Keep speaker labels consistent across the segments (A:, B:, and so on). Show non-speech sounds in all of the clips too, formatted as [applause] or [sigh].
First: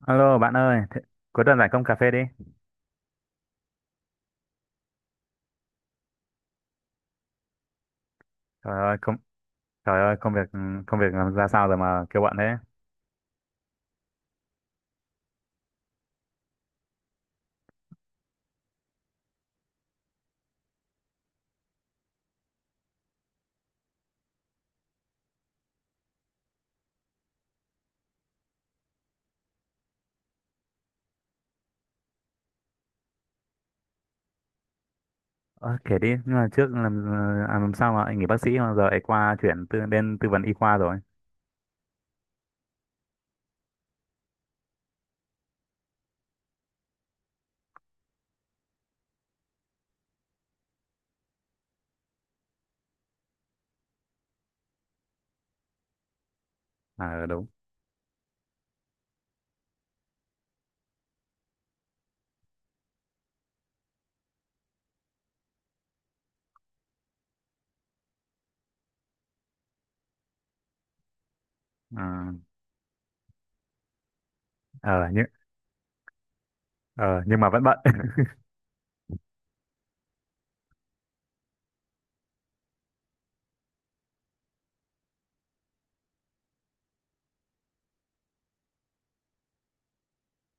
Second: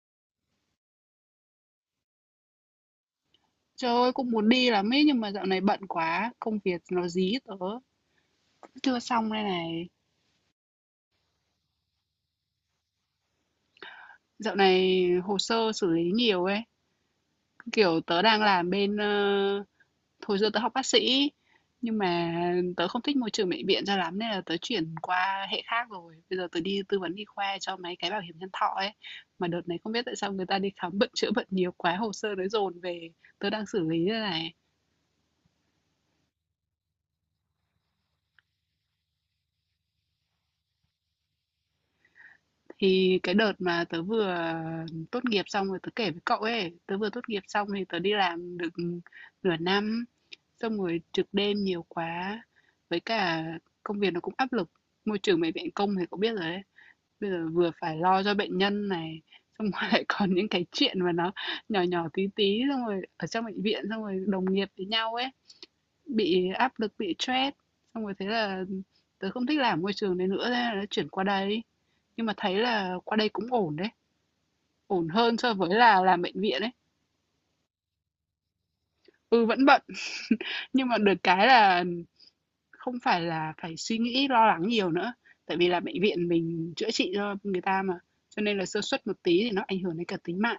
A: Alo bạn ơi, cuối tuần rảnh không, cà phê đi.
B: Trời ơi, cũng muốn đi lắm ấy nhưng mà dạo này bận quá, công việc nó dí tớ
A: Trời ơi,
B: chưa xong đây này.
A: trời ơi, công việc làm ra sao rồi mà kêu bận thế?
B: Dạo này hồ sơ xử lý nhiều ấy, kiểu tớ đang làm bên hồi xưa tớ học bác sĩ nhưng mà tớ không thích môi trường bệnh viện cho lắm nên là tớ chuyển qua hệ khác rồi. Bây giờ tớ đi tư vấn y khoa cho mấy cái bảo hiểm nhân thọ ấy. Mà đợt này không biết tại sao người ta đi khám bệnh chữa bệnh nhiều quá, hồ sơ nó dồn về, tớ đang xử lý đây này.
A: Ờ, kể đi, nhưng mà làm sao mà anh nghỉ bác sĩ mà giờ ấy qua chuyển tư, đến tư vấn y khoa rồi.
B: Thì cái đợt mà tớ vừa tốt nghiệp xong rồi tớ kể với cậu ấy, tớ vừa tốt nghiệp xong thì tớ đi làm được nửa năm, xong rồi trực đêm nhiều quá, với cả công việc nó cũng áp lực. Môi trường bệnh viện công thì cậu biết rồi đấy,
A: À
B: bây
A: đúng.
B: giờ vừa phải lo cho bệnh nhân này, xong rồi [laughs] lại còn những cái chuyện mà nó nhỏ nhỏ tí tí, xong rồi ở trong bệnh viện, xong rồi đồng nghiệp với nhau ấy. Bị áp lực, bị stress, xong rồi thế là tớ không thích làm môi trường đấy nữa, thế là tớ chuyển qua đây.
A: Ừ.
B: Nhưng mà thấy là qua đây cũng ổn đấy, ổn
A: Ờ nhưng
B: hơn so với là làm bệnh viện đấy.
A: ờ nhưng mà vẫn bận. [laughs]
B: Ừ, vẫn bận, nhưng mà được cái là không phải là phải suy nghĩ lo lắng nhiều nữa. Tại vì là bệnh viện mình chữa trị cho người ta mà, cho nên là sơ suất một tí thì nó ảnh hưởng đến cả tính mạng.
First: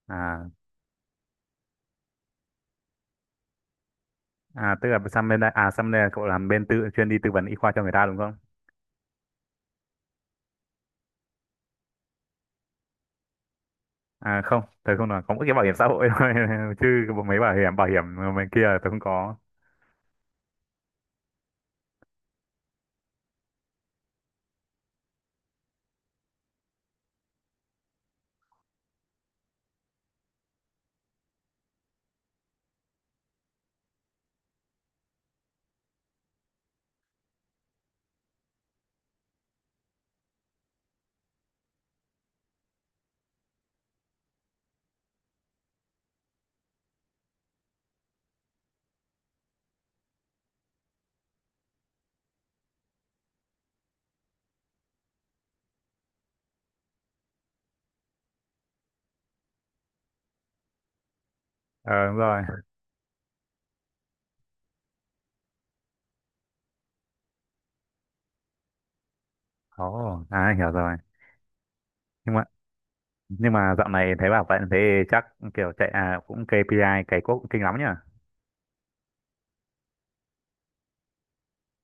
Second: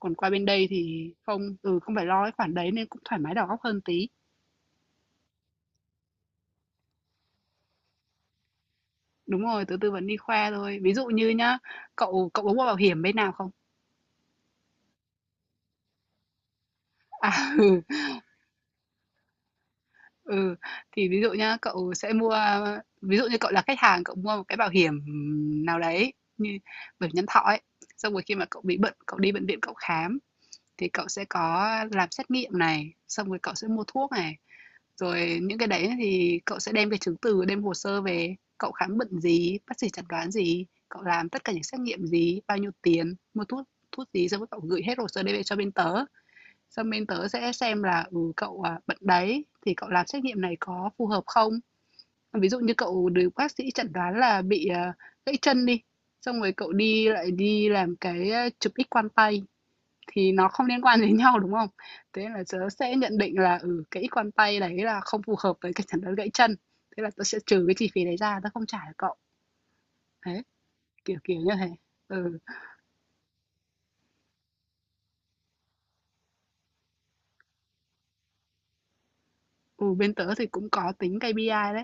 B: Còn qua bên
A: À
B: đây thì không, không phải lo cái khoản đấy nên cũng thoải mái đầu óc hơn tí.
A: à tức là sang bên đây à sang đây là cậu làm bên tư, chuyên đi tư vấn y khoa cho người ta đúng không?
B: Đúng rồi, tớ tư vấn đi khoa thôi. Ví dụ như nhá, cậu cậu có mua bảo hiểm bên nào không?
A: À không, tớ không, là có mỗi cái bảo hiểm xã hội thôi, [laughs] chứ mấy bảo
B: À,
A: hiểm
B: ừ,
A: bảo hiểm bên kia là tớ không có.
B: ừ, thì ví dụ nhá, cậu sẽ mua ví dụ như cậu là khách hàng, cậu mua một cái bảo hiểm nào đấy như bảo hiểm nhân thọ ấy, xong rồi khi mà cậu bị bệnh, cậu đi bệnh viện cậu khám thì cậu sẽ có làm xét nghiệm này, xong rồi cậu sẽ mua thuốc này, rồi những cái đấy thì cậu sẽ đem cái chứng từ, đem hồ sơ về, cậu khám bệnh gì, bác sĩ chẩn đoán gì, cậu làm tất cả những xét nghiệm gì, bao nhiêu tiền, mua thuốc thuốc gì, xong rồi cậu gửi hết hồ sơ đấy về cho bên tớ. Xong bên tớ sẽ xem là, cậu, bệnh đấy thì cậu làm xét nghiệm này có phù hợp không? Ví dụ như cậu được bác sĩ chẩn đoán là bị, gãy chân đi, xong rồi cậu đi lại đi làm cái, chụp X quang tay thì nó không liên quan đến nhau, đúng không?
A: Ờ đúng
B: Thế
A: rồi.
B: là tớ sẽ nhận định là, cái X quang tay đấy là không phù hợp với cái chẩn đoán gãy chân, thế là tớ sẽ trừ cái chi phí đấy ra, tớ không trả cho cậu.
A: Ồ,
B: Đấy,
A: à hiểu rồi.
B: kiểu như thế.
A: Nhưng
B: Ừ,
A: mà, nhưng mà dạo này thấy bảo vậy thế chắc kiểu chạy à cũng KPI cày cuốc cũng kinh lắm nhỉ.
B: ừ, bên tớ thì cũng có tính B.I đấy.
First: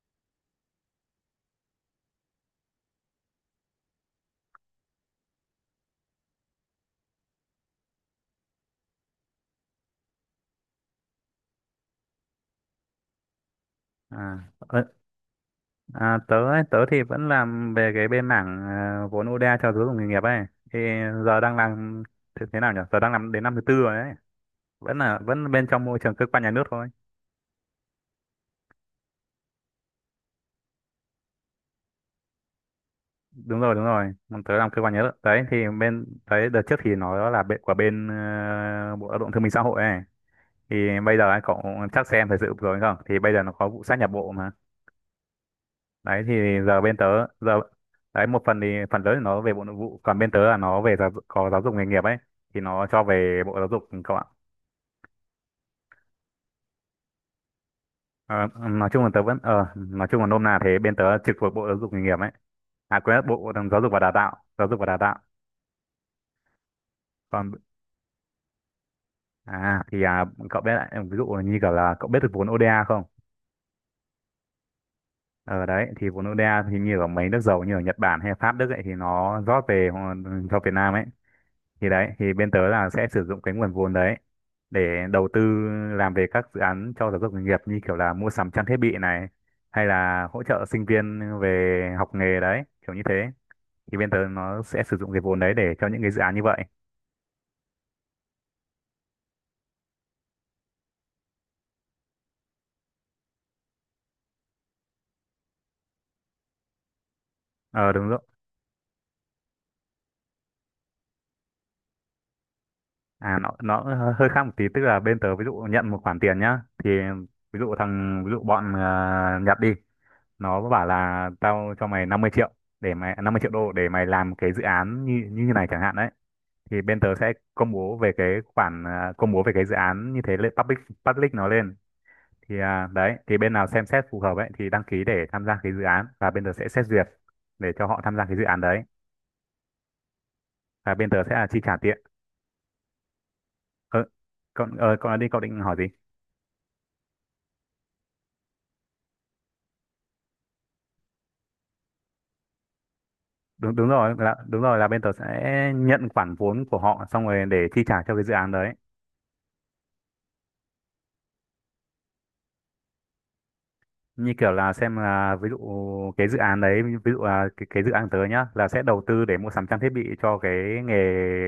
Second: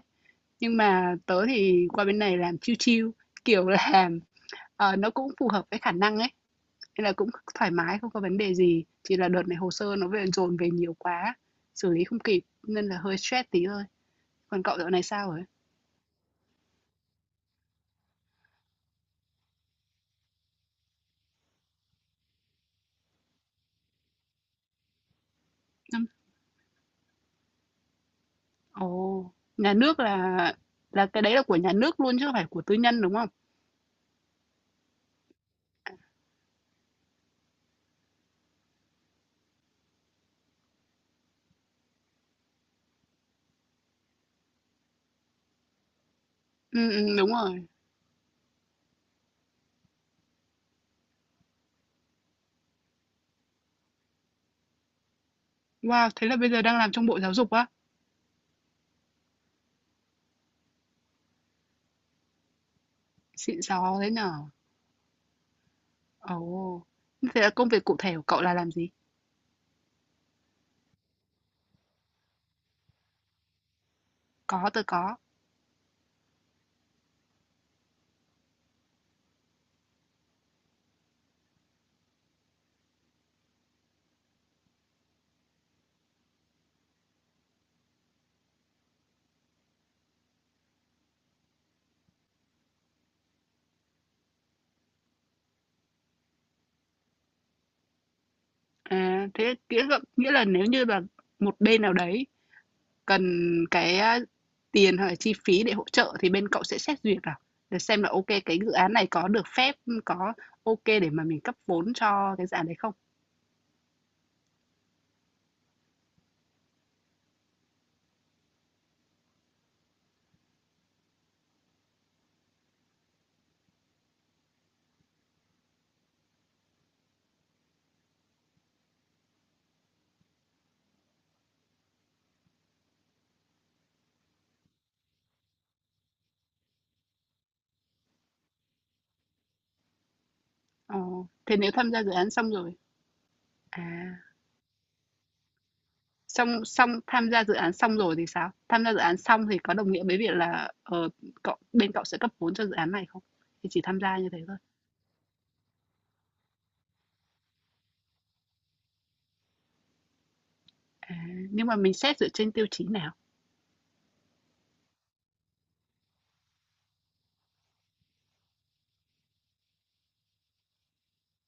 B: Nhưng mà tớ thì qua bên này làm chill chill, kiểu là, nó cũng phù hợp với khả năng ấy, nên là cũng thoải mái, không có vấn đề gì. Chỉ là đợt này hồ sơ nó về dồn về nhiều quá, xử lý không kịp nên là hơi stress tí thôi.
A: À,
B: Còn cậu
A: ơ,
B: dạo này sao rồi?
A: à Tớ ấy, tớ thì vẫn làm về cái bên mảng vốn ODA cho giáo dục nghề nghiệp ấy, thì giờ đang làm, thế nào nhỉ, giờ đang làm đến năm thứ tư rồi đấy, vẫn bên trong môi
B: Năm
A: trường cơ quan nhà nước thôi.
B: Ồ, nhà nước là cái đấy là của nhà nước luôn chứ không phải của tư nhân đúng không?
A: Đúng rồi, đúng rồi. Bọn tớ làm cơ quan nhà nước đấy, thì bên đấy đợt trước thì nó là bên của bên bộ Lao động Thương binh Xã hội ấy, thì bây giờ ấy, cậu chắc xem thời sự vừa rồi không, thì bây giờ nó có vụ sát nhập bộ mà. Đấy thì giờ
B: Ừ,
A: bên tớ,
B: ừ, đúng
A: giờ
B: rồi.
A: đấy một phần thì phần lớn thì nó về bộ Nội vụ, còn bên tớ là nó về có giáo dục nghề nghiệp ấy, thì nó cho về bộ Giáo dục các bạn.
B: Wow, thế là bây giờ đang làm trong Bộ Giáo dục á?
A: Ờ, nói chung là tớ vẫn, nói chung là nôm na thế, bên tớ trực thuộc bộ giáo dục nghề nghiệp ấy, à quên, bộ
B: Xịn
A: Giáo dục và
B: sò
A: Đào
B: thế nhở?
A: tạo, giáo dục và đào tạo.
B: Ồ, thế là
A: Còn
B: công việc cụ thể của cậu là làm gì?
A: à thì cậu biết, lại ví dụ như kiểu là cậu biết được vốn ODA không?
B: Có, tôi có.
A: Ờ đấy thì vốn ODA thì như ở mấy nước giàu như ở Nhật Bản hay Pháp, Đức ấy, thì nó rót về cho Việt Nam ấy, thì đấy thì bên tớ là sẽ sử dụng cái nguồn vốn đấy để đầu tư, làm về các dự án cho giáo dục nghề nghiệp, như kiểu là mua sắm trang thiết bị này, hay là hỗ trợ sinh viên về học nghề đấy, kiểu như thế. Thì bên tớ nó sẽ sử dụng cái vốn đấy để cho những cái dự án như vậy.
B: À, thế nghĩa là, nếu như là một bên nào đấy cần cái tiền hoặc là chi phí để hỗ trợ thì bên cậu sẽ xét duyệt à? Để
A: Ờ
B: xem là
A: đúng rồi.
B: ok cái dự án này có được phép, có ok để mà mình cấp vốn cho cái dự án đấy không?
A: À nó hơi hơi khác một tí, tức là bên tớ ví dụ nhận một khoản tiền nhá, thì ví dụ bọn Nhật đi, nó bảo là tao cho mày 50 triệu, để mày 50 triệu đô để mày làm cái dự án như như thế này chẳng hạn đấy, thì bên tớ sẽ công bố về cái dự án như thế lên public public nó lên, thì đấy thì bên nào xem xét phù hợp ấy thì đăng ký để tham gia cái dự án, và bên tớ sẽ xét duyệt để cho họ tham gia cái dự án đấy, và
B: Ờ,
A: bên tớ sẽ là
B: thế
A: chi
B: nếu
A: trả
B: tham
A: tiền.
B: gia dự án xong rồi,
A: ờ,
B: à,
A: Còn đi, cậu định hỏi gì?
B: xong xong tham gia dự án xong rồi thì sao? Tham gia dự án xong thì có đồng nghĩa với việc là ờ, cậu bên cậu sẽ cấp vốn cho dự án này không? Thì
A: Đúng
B: chỉ
A: đúng
B: tham
A: rồi
B: gia như
A: là
B: thế thôi.
A: Đúng rồi, là bên tớ sẽ nhận khoản vốn của họ xong rồi để chi trả cho cái dự án đấy.
B: À, nhưng mà mình xét dựa trên tiêu chí nào?
A: Như kiểu là xem là, ví dụ cái dự án đấy, ví dụ là cái dự án tớ nhá là sẽ đầu tư để mua sắm trang thiết bị cho cái nghề,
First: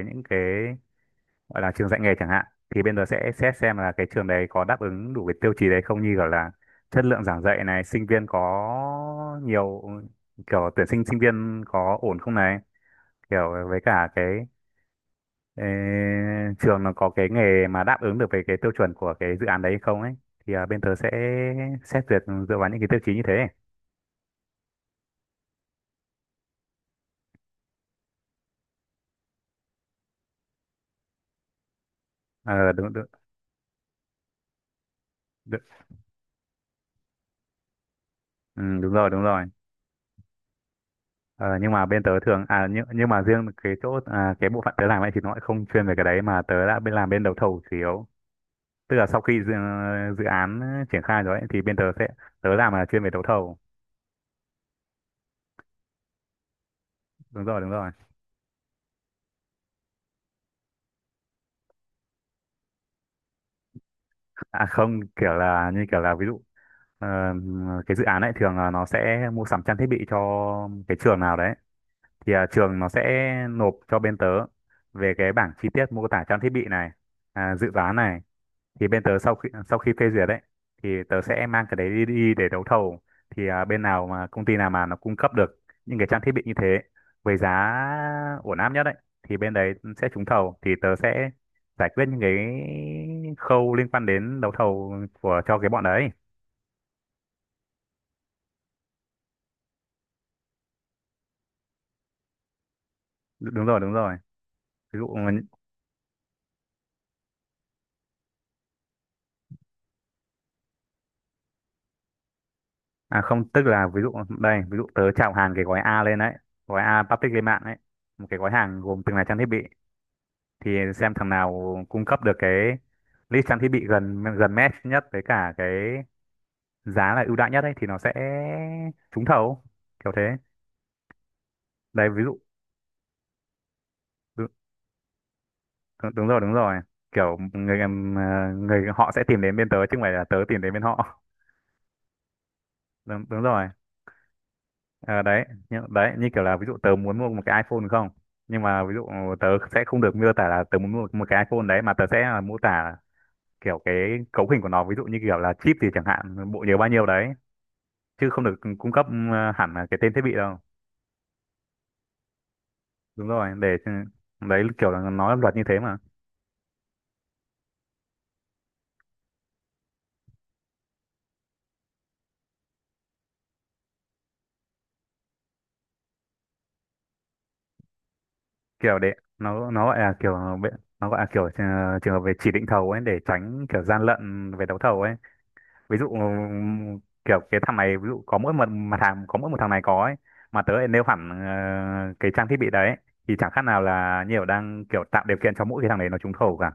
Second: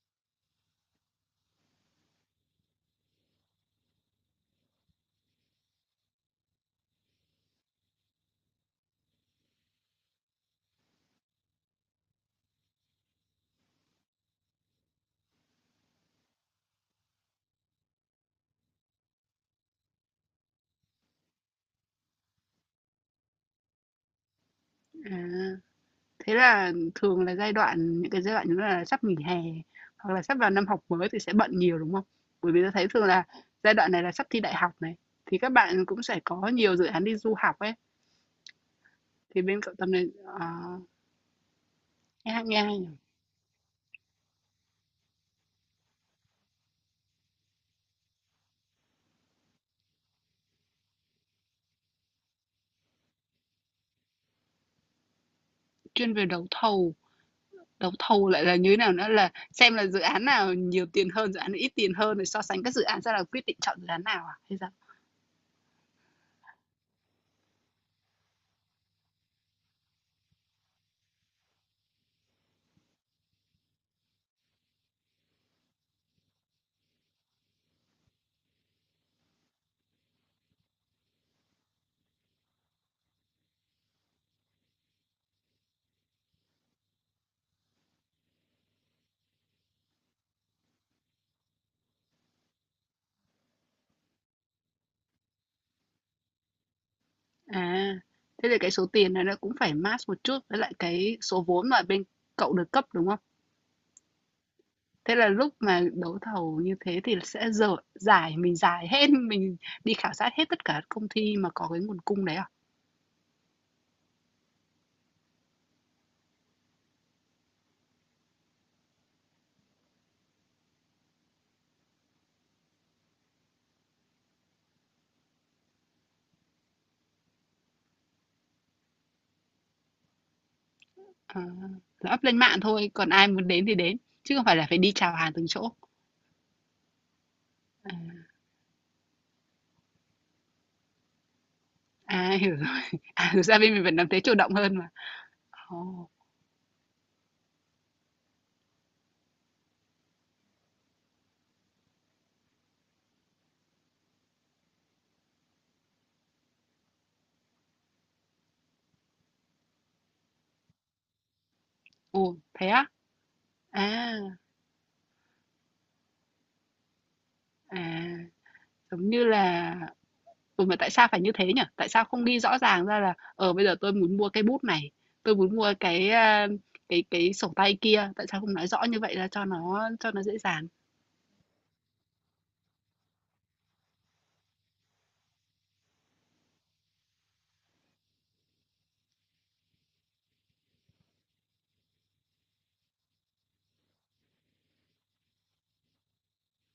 A: những cái gọi là trường dạy nghề chẳng hạn, thì bên đó sẽ xét xem là cái trường đấy có đáp ứng đủ cái tiêu chí đấy không, như gọi là chất lượng giảng dạy này, sinh viên có nhiều, kiểu tuyển sinh sinh viên có ổn không này, kiểu với cả cái ê, trường nó có cái nghề mà đáp ứng được với cái tiêu chuẩn của cái dự án đấy không ấy, thì bên tớ sẽ xét duyệt dựa vào những cái tiêu chí như thế.
B: À, thế là thường là giai đoạn những cái giai đoạn như là sắp nghỉ hè hoặc là sắp vào năm học mới thì sẽ bận nhiều, đúng không? Bởi vì tớ
A: Ờ
B: thấy
A: đúng,
B: thường
A: đúng,
B: là giai đoạn này là sắp thi đại học này, thì các
A: đúng,
B: bạn cũng sẽ có nhiều dự án đi du học ấy,
A: ừ, đúng rồi, đúng
B: thì
A: rồi.
B: bên cậu Tâm này, ờ,
A: Ờ, nhưng mà bên tớ thường
B: nghe
A: à,
B: hay nhỉ?
A: nhưng mà riêng cái chỗ à, cái bộ phận tớ làm ấy thì nó lại không chuyên về cái đấy, mà tớ đã bên, làm bên đấu thầu chủ yếu. Tức là sau khi dự án triển khai rồi ấy, thì bên tớ sẽ, tớ làm là chuyên về đấu thầu.
B: Chuyên về
A: Đúng rồi, đúng rồi.
B: đấu thầu lại là như thế nào nữa là xem là dự án nào nhiều tiền hơn, dự án nào ít tiền hơn rồi so sánh các dự án ra là quyết định chọn dự án nào à? Hay
A: À
B: sao?
A: không, kiểu là, như kiểu là ví dụ ờ, cái dự án ấy thường là nó sẽ mua sắm trang thiết bị cho cái trường nào đấy, thì trường nó sẽ nộp cho bên tớ về cái bảng chi tiết mô tả trang thiết bị này, dự toán này, thì bên tớ sau khi phê duyệt đấy, thì tớ sẽ mang cái đấy đi, để đấu thầu. Thì bên nào mà, công ty nào mà nó cung cấp được những cái trang thiết bị như thế với giá ổn áp nhất đấy, thì bên đấy sẽ trúng thầu, thì tớ sẽ giải quyết những cái khâu liên quan đến đấu thầu của, cho cái bọn đấy.
B: À, thế thì cái số tiền này nó cũng phải match một chút với lại cái số vốn mà bên cậu được cấp, đúng không?
A: Đúng rồi, đúng rồi, ví dụ.
B: Thế là lúc mà đấu thầu như thế thì sẽ dở giải mình giải hết, [laughs] mình đi khảo sát hết tất cả các công ty mà có cái nguồn cung đấy à?
A: À không, tức là ví dụ đây, ví dụ tớ chào hàng cái gói A lên đấy, gói A public lên mạng đấy, một cái gói hàng gồm từng là trang thiết bị, thì xem thằng nào cung cấp được cái list trang thiết bị gần gần match nhất với cả cái giá là ưu đãi nhất ấy thì nó sẽ trúng thầu, kiểu thế.
B: À,
A: Đấy
B: là
A: ví
B: up lên
A: dụ.
B: mạng thôi, còn ai muốn đến thì đến, chứ không
A: Đúng,
B: phải là phải đi chào hàng từng chỗ.
A: đúng rồi, đúng rồi, kiểu người
B: À,
A: người họ sẽ tìm đến bên tớ chứ không phải là tớ tìm đến bên họ.
B: à [laughs] hiểu rồi.
A: Đúng,
B: À,
A: đúng
B: thực ra
A: rồi.
B: bên mình vẫn làm thế chủ động hơn mà.
A: Ờ, đấy,
B: Ồ,
A: như kiểu là ví dụ tớ muốn mua một cái iPhone, đúng không, nhưng mà ví dụ tớ sẽ không được miêu tả là tớ muốn mua một cái iPhone đấy, mà tớ sẽ là mô tả kiểu cái cấu hình của nó, ví dụ như kiểu là chip gì chẳng hạn, bộ nhớ bao nhiêu đấy, chứ không được cung cấp hẳn là cái tên thiết bị đâu.
B: ồ thế á?
A: Đúng rồi, để ừ,
B: À,
A: đấy kiểu là nó là luật như thế mà.
B: à giống như là. Ừ, mà tại sao phải như thế nhỉ? Tại sao không đi rõ ràng ra là bây giờ tôi muốn mua cái bút này, tôi muốn mua cái à, cái cái sổ tay kia, tại sao không nói rõ
A: Kiểu
B: như
A: để
B: vậy ra cho
A: nó nó
B: nó
A: gọi
B: cho
A: là
B: nó
A: kiểu
B: dễ dàng?
A: nó gọi là kiểu trường hợp về chỉ định thầu ấy, để tránh kiểu gian lận về đấu thầu ấy. Ví dụ kiểu cái thằng này, ví dụ có mỗi một mặt hàng, có mỗi một thằng này có ấy, mà tớ lại nêu hẳn cái trang thiết bị đấy, thì chẳng khác nào là nhiều, đang kiểu tạo điều kiện cho mỗi cái thằng đấy nó trúng thầu cả.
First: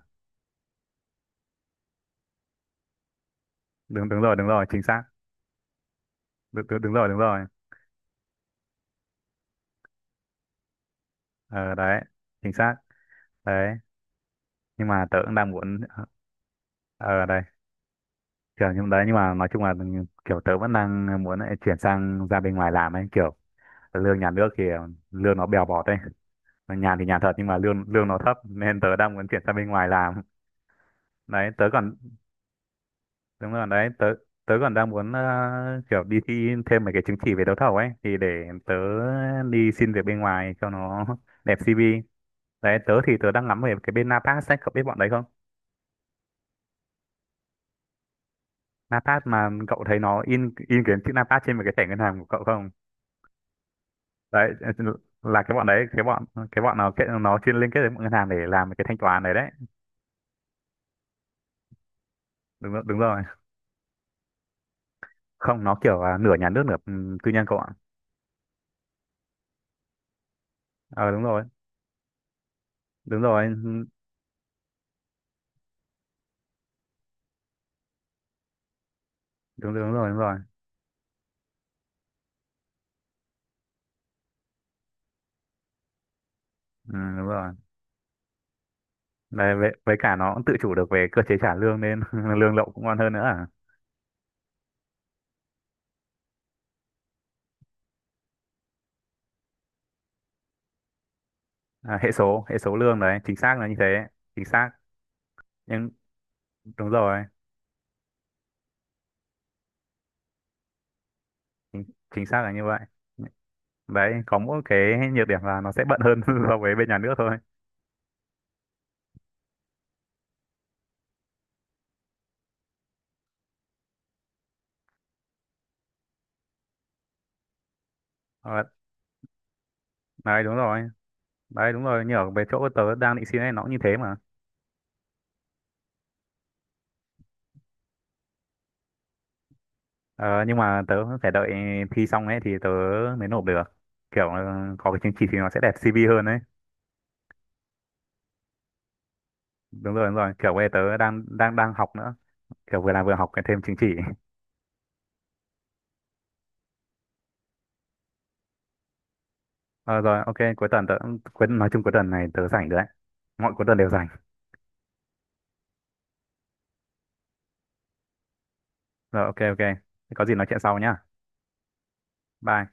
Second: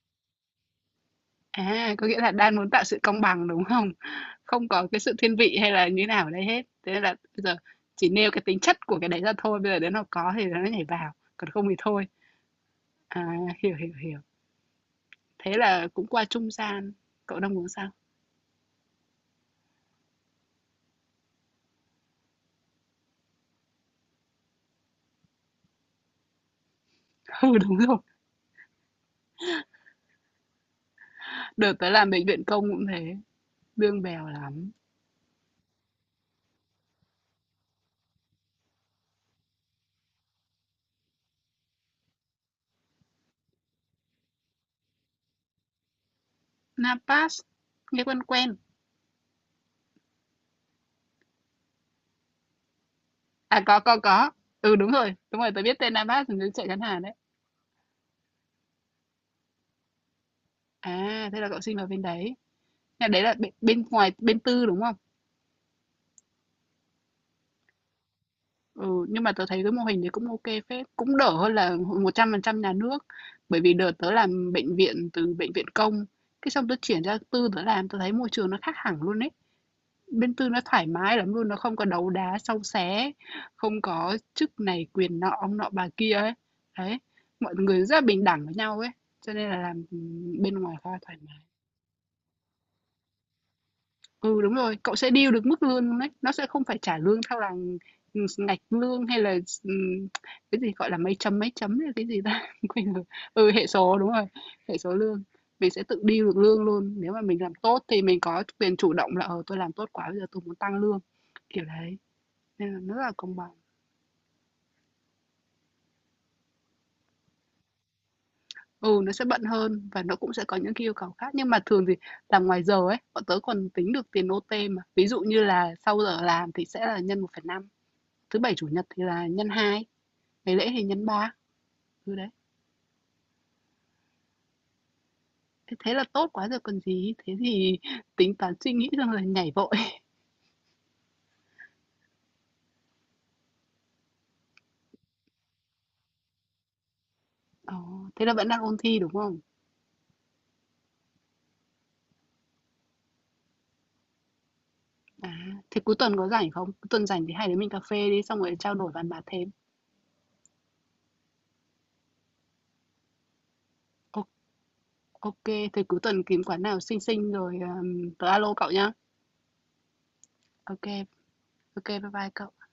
B: À, có nghĩa là đang muốn tạo sự công bằng đúng không?
A: Đúng, đúng rồi, đúng rồi,
B: Không
A: chính
B: có cái
A: xác.
B: sự thiên vị hay là như nào ở đây hết.
A: Đúng, đúng, đúng
B: Thế nên
A: rồi,
B: là
A: đúng rồi.
B: bây giờ chỉ nêu cái tính chất của cái đấy ra thôi, bây giờ đến nó có thì nó nhảy vào, còn không
A: Ờ,
B: thì
A: đấy,
B: thôi.
A: chính xác.
B: À,
A: Đấy,
B: hiểu hiểu hiểu.
A: nhưng mà tớ cũng đang
B: Thế
A: muốn,
B: là cũng qua trung gian.
A: ờ
B: Cậu
A: đây,
B: đang muốn sao?
A: kiểu nhưng đấy nhưng mà nói chung là kiểu tớ vẫn đang muốn lại chuyển sang ra bên ngoài làm ấy, kiểu lương nhà nước thì lương nó bèo bọt ấy, nhàn thì nhàn thật
B: [laughs]
A: nhưng
B: Ừ
A: mà
B: đúng
A: lương
B: rồi.
A: lương nó thấp, nên tớ đang muốn chuyển sang bên ngoài làm. Đấy, tớ
B: Đợt tới
A: còn.
B: làm bệnh viện công cũng thế,
A: Đúng rồi đấy,
B: bương
A: tớ
B: bèo
A: tớ
B: lắm.
A: còn đang muốn kiểu đi thi thêm mấy cái chứng chỉ về đấu thầu ấy, thì để tớ đi xin việc bên ngoài cho nó [laughs] đẹp CV. Đấy, tớ thì tớ đang ngắm về cái bên Napas ấy, cậu biết bọn đấy không?
B: Napas, nghe quen quen.
A: Napas mà cậu thấy nó in cái chữ Napas trên một cái thẻ ngân hàng của cậu không?
B: À, có, có.
A: Đấy
B: Ừ, đúng
A: là
B: rồi,
A: cái
B: tôi
A: bọn
B: biết
A: đấy,
B: tên Napas là nước
A: cái
B: chảy
A: bọn
B: ngắn
A: nó
B: Hàn
A: kết,
B: đấy.
A: nó chuyên liên kết với bọn ngân hàng để làm cái thanh toán đấy đấy.
B: À, thế là cậu sinh vào bên đấy.
A: Đúng rồi, đúng
B: Nhà đấy
A: rồi.
B: là bên ngoài, bên tư đúng không?
A: Không, nó kiểu à, nửa nhà nước nửa ừ, tư nhân cậu ạ.
B: Ừ, nhưng mà tớ thấy cái mô hình đấy cũng ok phết.
A: Ờ
B: Cũng
A: đúng
B: đỡ
A: rồi.
B: hơn là 100% nhà nước.
A: Đúng rồi.
B: Bởi vì
A: Đúng,
B: đợt tớ làm bệnh viện từ bệnh viện công. Cái xong tớ chuyển ra tư tớ làm, tớ thấy môi trường nó khác hẳn luôn ấy.
A: đúng, đúng rồi, đúng
B: Bên
A: rồi.
B: Tư nó thoải mái lắm luôn, nó không có đấu đá xâu xé, không có chức này quyền nọ, ông nọ bà kia ấy.
A: Ừ,
B: Đấy,
A: đúng rồi.
B: mọi người rất là bình đẳng với nhau ấy, cho nên
A: Đấy,
B: là làm
A: với cả nó cũng
B: bên
A: tự chủ
B: ngoài khá
A: được về
B: thoải
A: cơ chế
B: mái.
A: trả lương nên [laughs] lậu cũng ngon hơn nữa, à,
B: Ừ, đúng rồi, cậu sẽ deal được mức lương luôn đấy, nó sẽ không phải trả lương theo là ngạch lương hay là ừm, cái gì gọi là mấy chấm hay
A: à
B: cái
A: hệ
B: gì ta
A: số, hệ
B: [laughs]
A: số
B: quên
A: lương
B: rồi.
A: đấy, chính
B: Ừ,
A: xác là
B: hệ
A: như thế.
B: số đúng rồi.
A: Chính xác.
B: Hệ số lương mình sẽ
A: nhưng
B: tự deal được lương
A: Đúng
B: luôn nếu mà
A: rồi.
B: mình làm tốt thì mình có quyền chủ động là tôi làm tốt quá bây giờ tôi muốn tăng lương kiểu
A: chính,
B: đấy.
A: Chính xác là như
B: Nên
A: vậy.
B: là nó rất là công bằng.
A: Đấy có mỗi cái nhược điểm là nó sẽ bận hơn [laughs] so với bên nhà nước thôi.
B: Ừ, nó sẽ bận hơn và nó cũng sẽ có những cái yêu cầu khác, nhưng mà thường thì làm ngoài giờ ấy, bọn tớ còn tính được tiền OT mà. Ví dụ như là sau giờ làm thì sẽ là nhân 1,5, thứ
A: Ờ,
B: Bảy, Chủ nhật thì là nhân 2,
A: đấy, đúng
B: ngày lễ thì
A: rồi.
B: nhân 3,
A: Đấy đúng rồi,
B: ừ,
A: như
B: đấy.
A: ở về chỗ tớ đang định xin ấy nó cũng như thế mà.
B: Thế thế là tốt quá rồi còn gì, thế thì tính toán suy nghĩ xong rồi nhảy vội. [laughs]
A: Ờ, nhưng mà tớ phải đợi thi xong ấy thì tớ mới nộp được, kiểu ờ, có cái chứng chỉ thì nó sẽ đẹp CV hơn đấy.
B: Ờ, thế là vẫn đang ôn thi đúng không?
A: Đúng rồi, đúng rồi, kiểu bây giờ tớ đang đang đang học nữa, kiểu vừa làm vừa học cái thêm chứng chỉ.
B: À, thế cuối tuần có rảnh không? Cuối tuần rảnh thì hai đứa mình cà phê đi xong rồi trao đổi bàn bạc thêm.
A: Ờ rồi, ok, cuối tuần tớ, cuối, nói chung cuối tuần này tớ rảnh rồi đấy. Mọi cuối tuần đều rảnh.
B: Ô- Ok, thế cuối tuần kiếm quán nào xinh xinh rồi tớ alo cậu nhá.
A: Rồi, ok, ok. Thế có gì nói chuyện sau
B: Ok,
A: nhá.
B: Ok bye bye cậu
A: Bye.